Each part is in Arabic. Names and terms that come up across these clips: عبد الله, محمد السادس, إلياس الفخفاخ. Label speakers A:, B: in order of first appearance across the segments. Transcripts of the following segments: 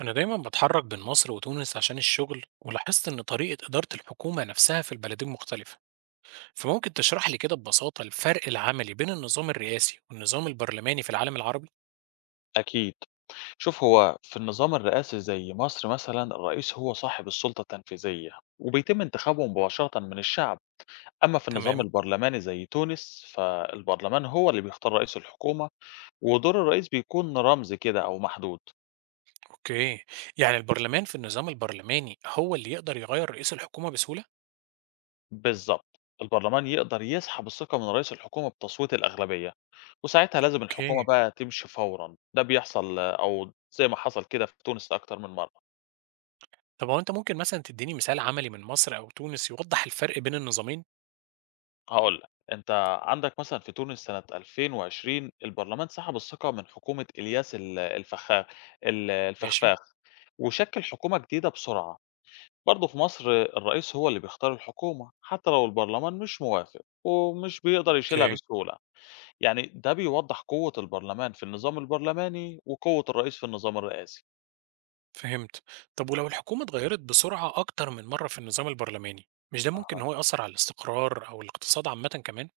A: أنا دايما بتحرك بين مصر وتونس عشان الشغل، ولاحظت إن طريقة إدارة الحكومة نفسها في البلدين مختلفة. فممكن تشرح لي كده ببساطة الفرق العملي بين النظام الرئاسي والنظام البرلماني في العالم العربي؟
B: أكيد. شوف هو في النظام الرئاسي زي مصر مثلًا الرئيس هو صاحب السلطة التنفيذية، وبيتم انتخابه مباشرةً من الشعب، أما في النظام
A: تمام.
B: البرلماني زي تونس فالبرلمان هو اللي بيختار رئيس الحكومة، ودور الرئيس بيكون رمزي كده أو محدود.
A: أوكي. يعني البرلمان في النظام البرلماني هو اللي يقدر يغير رئيس الحكومة بسهولة؟
B: بالضبط، البرلمان يقدر يسحب الثقة من رئيس الحكومة بتصويت الأغلبية، وساعتها لازم الحكومة
A: أوكي.
B: بقى تمشي فورًا، ده بيحصل أو زي ما حصل كده في تونس أكتر من مرة.
A: طب هو أنت ممكن مثلا تديني مثال عملي من مصر أو تونس يوضح الفرق بين النظامين؟
B: هاقول لك، أنت عندك مثلًا في تونس سنة 2020 البرلمان سحب الثقة من حكومة إلياس ال الفخا ال
A: ماشي.
B: الفخفاخ، وشكِّل حكومة جديدة بسرعة. برضه في مصر الرئيس هو اللي بيختار الحكومة، حتى لو البرلمان مش موافق، ومش بيقدر يشيلها
A: أوكي.
B: بسهولة. يعني ده بيوضّح قوة البرلمان في النظام البرلماني، وقوة الرئيس في النظام الرئاسي.
A: فهمت. طب ولو الحكومة اتغيرت بسرعة أكتر من مرة في النظام البرلماني، مش ده ممكن إن
B: أها.
A: هو يأثر على الاستقرار أو الاقتصاد عامة كمان؟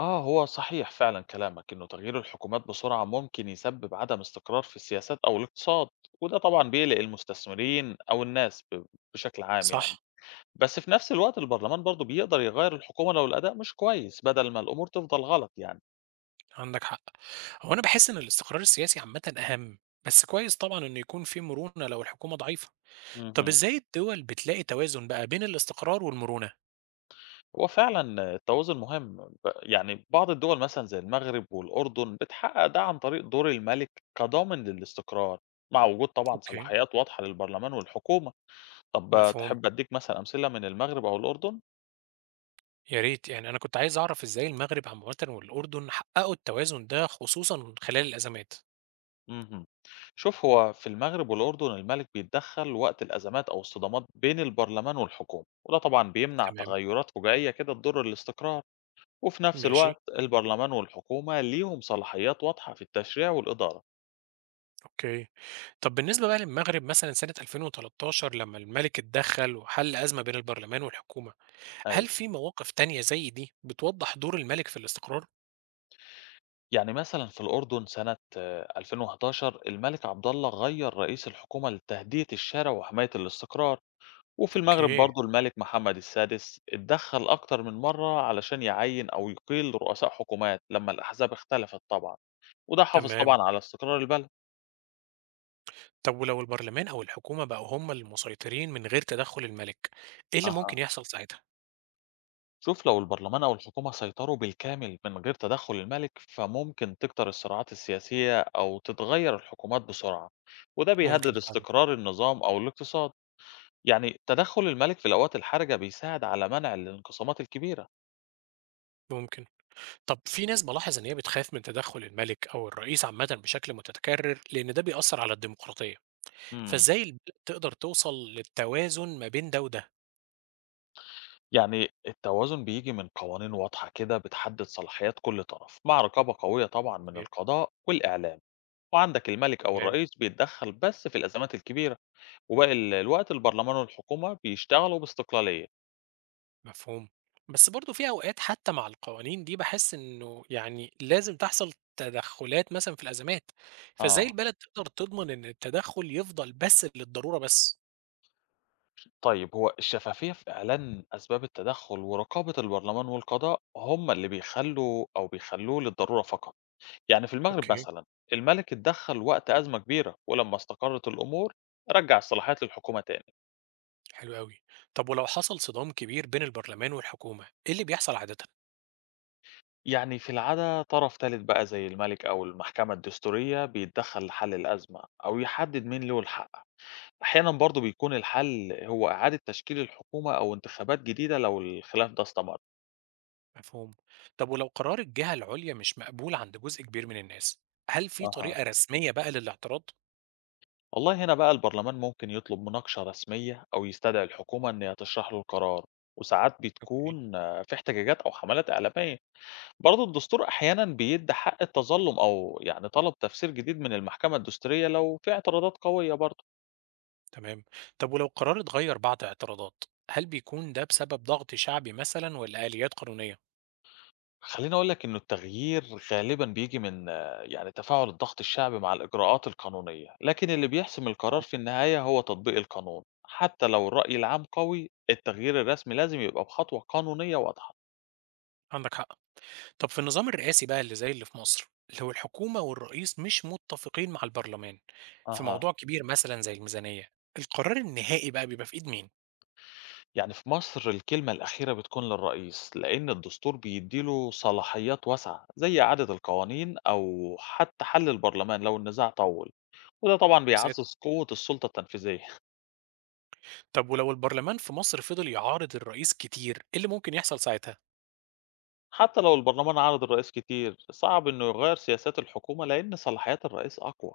B: آه، هو صحيح فعلًا كلامك إنه تغيير الحكومات بسرعة ممكن يسبب عدم استقرار في السياسات أو الاقتصاد، وده طبعًا بيقلق المستثمرين أو الناس بشكل عام يعني،
A: صح.
B: بس في نفس الوقت البرلمان برضه بيقدر يغير الحكومة لو الأداء مش كويس بدل ما الأمور تفضل غلط يعني.
A: عندك حق. هو أنا بحس إن الاستقرار السياسي عامة أهم، بس كويس طبعا إنه يكون في مرونة لو الحكومة ضعيفة. طب
B: اهم.
A: إزاي الدول بتلاقي توازن بقى بين الاستقرار والمرونة؟
B: هو فعلًا التوازن مهم، يعني بعض الدول مثلًا زي المغرب والأردن بتحقق ده عن طريق دور الملك كضامن للاستقرار، مع وجود طبعًا
A: اوكي.
B: صلاحيات واضحة للبرلمان والحكومة. طب
A: مفهوم.
B: تحب أدّيك مثلًا أمثلة من المغرب أو الأردن؟
A: يا ريت، يعني أنا كنت عايز أعرف إزاي المغرب عامة والأردن حققوا التوازن ده خصوصا خلال الأزمات.
B: اهم. شوف، هو في المغرب والأردن الملك بيتدخّل وقت الأزمات أو الصدامات بين البرلمان والحكومة، وده طبعًا بيمنع
A: تمام.
B: تغيُّرات فجائية كده تضُر الاستقرار، وفي نفس
A: ماشي.
B: الوقت البرلمان والحكومة ليهم صلاحيات واضحة في التشريع والإدارة.
A: أوكي. طب بالنسبة بقى للمغرب مثلًا سنة 2013 لمّا الملك اتدخّل وحل أزمة بين البرلمان والحكومة، هل
B: أيوه.
A: في مواقف تانية زي دي بتوضّح دور الملك في الاستقرار؟
B: يعني مثلًا في الأردن سنة 2011 الملك عبد الله غيّر رئيس الحكومة لتهدئة الشارع وحماية الاستقرار. وفي المغرب
A: أوكي،
B: برضه الملك محمد السادس اتدخل أكتر من مرة علشان يعين أو يقيل رؤساء حكومات لما الأحزاب اختلفت طبعا، وده حافظ
A: تمام.
B: طبعا على استقرار البلد.
A: طب ولو البرلمان أو الحكومة بقوا هم المسيطرين من غير تدخُّل الملك، إيه اللي
B: أها.
A: ممكن يحصل ساعتها؟
B: شوف لو البرلمان أو الحكومة سيطروا بالكامل من غير تدخل الملك فممكن تكتر الصراعات السياسية أو تتغير الحكومات بسرعة، وده
A: ممكن
B: بيهدد
A: فعلًا.
B: استقرار النظام أو الاقتصاد. يعني تدخل الملك في الأوقات الحرجة بيساعد على منع الانقسامات الكبيرة.
A: ممكن. طب في ناس بالاحظ إن هي بتخاف من تدخُّل الملك أو الرئيس عامةً بشكل متكرر، لإن ده بيأثّر على الديمقراطية،
B: مم.
A: فإزاي البلد تقدر توصل للتوازن ما بين ده وده؟
B: يعني التوازن بييجي من قوانين واضحة كده بتحدد صلاحيات كل طرف مع رقابة قوية طبعا من
A: أوكي،
B: القضاء والإعلام، وعندك الملك أو
A: تمام.
B: الرئيس بيتدخل بس في الأزمات الكبيرة. وباقي الوقت البرلمان والحكومة بيشتغلوا باستقلالية.
A: مفهوم. بس برضه في أوقات حتى مع القوانين دي باحس إنه يعني لازم تحصل تدخُّلات مثلًا في الأزمات، فإزاي
B: آه،
A: البلد تقدر تضمن إن التدخُّل يفضل بس للضرورة بس؟
B: طيب هو الشفافية في إعلان أسباب التدخل ورقابة البرلمان والقضاء هم اللي بيخلوا أو بيخلوه للضرورة فقط. يعني في المغرب
A: اوكي.
B: مثلا الملك اتدخل وقت أزمة كبيرة ولما استقرت الأمور رجع الصلاحيات للحكومة تاني.
A: حلو أوي. طب ولو حصل صدام كبير بين البرلمان والحكومة، إيه اللي بيحصل عادةً؟
B: يعني في العادة طرف تالت بقى زي الملك أو المحكمة الدستورية بيتدخل لحل الأزمة أو يحدد مين له الحق. أحيانا برضو بيكون الحل هو إعادة تشكيل الحكومة أو انتخابات جديدة لو الخلاف ده استمر.
A: مفهوم. طب ولو قرار الجهة العُليا مش مقبول عند جزء كبير من الناس، هل في
B: أها،
A: طريقة رسمية بقى للاعتراض؟
B: والله هنا بقى البرلمان ممكن يطلب مناقشة رسمية أو يستدعي الحكومة إن هي تشرح له القرار، وساعات
A: اوكي.
B: بتكون في احتجاجات أو حملات إعلامية. برضو الدستور أحيانا بيدي حق التظلم أو يعني طلب تفسير جديد من المحكمة الدستورية لو في اعتراضات قوية برضو.
A: تمام. طب ولو قرار اتغيّر بعد اعتراضات، هل بيكون ده بسبب ضغط شعبي مثلًا والّا آليات قانونية؟
B: خلّيني أقول لك إنه التغيير غالبًا بييجي من يعني تفاعل الضغط الشعبي مع الإجراءات القانونية، لكن اللي بيحسم القرار
A: مفهوم،
B: في النهاية هو تطبيق القانون، حتى لو الرأي العام قوي التغيير الرسمي لازم يبقى بخطوة قانونية واضحة.
A: عندك حق. طب في النظام الرئاسي بقى اللي زي اللي في مصر، لو الحكومة والرئيس مش متفقين مع البرلمان في
B: أها.
A: موضوع كبير مثلا زي الميزانية، القرار النهائي بقى بيبقى في إيد مين؟
B: يعني في مصر الكلمة الأخيرة بتكون للرئيس، لإن الدستور بيدّي له صلاحيات واسعة، زي إعادة القوانين أو حتى حل البرلمان لو النزاع طوّل، وده طبعًا
A: يا ساتر.
B: بيعزّز قوة السلطة التنفيذية.
A: طب ولو البرلمان في مصر فضل يعارض الرئيس كتير، إيه اللي ممكن يحصل ساعتها؟
B: حتى لو البرلمان عارض الرئيس كتير صعب إنه يغير سياسات الحكومة لأن صلاحيات الرئيس أقوى،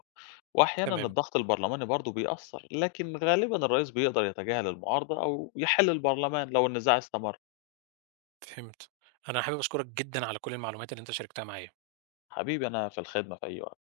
B: وأحيانا
A: تمام،
B: الضغط البرلماني برضه بيأثر لكن غالبا الرئيس بيقدر يتجاهل المعارضة أو يحل البرلمان لو النزاع استمر.
A: فهمت. أنا حابب أشكرك جدًا على كل المعلومات اللي أنت شاركتها معايا.
B: حبيبي أنا في الخدمة في أي وقت.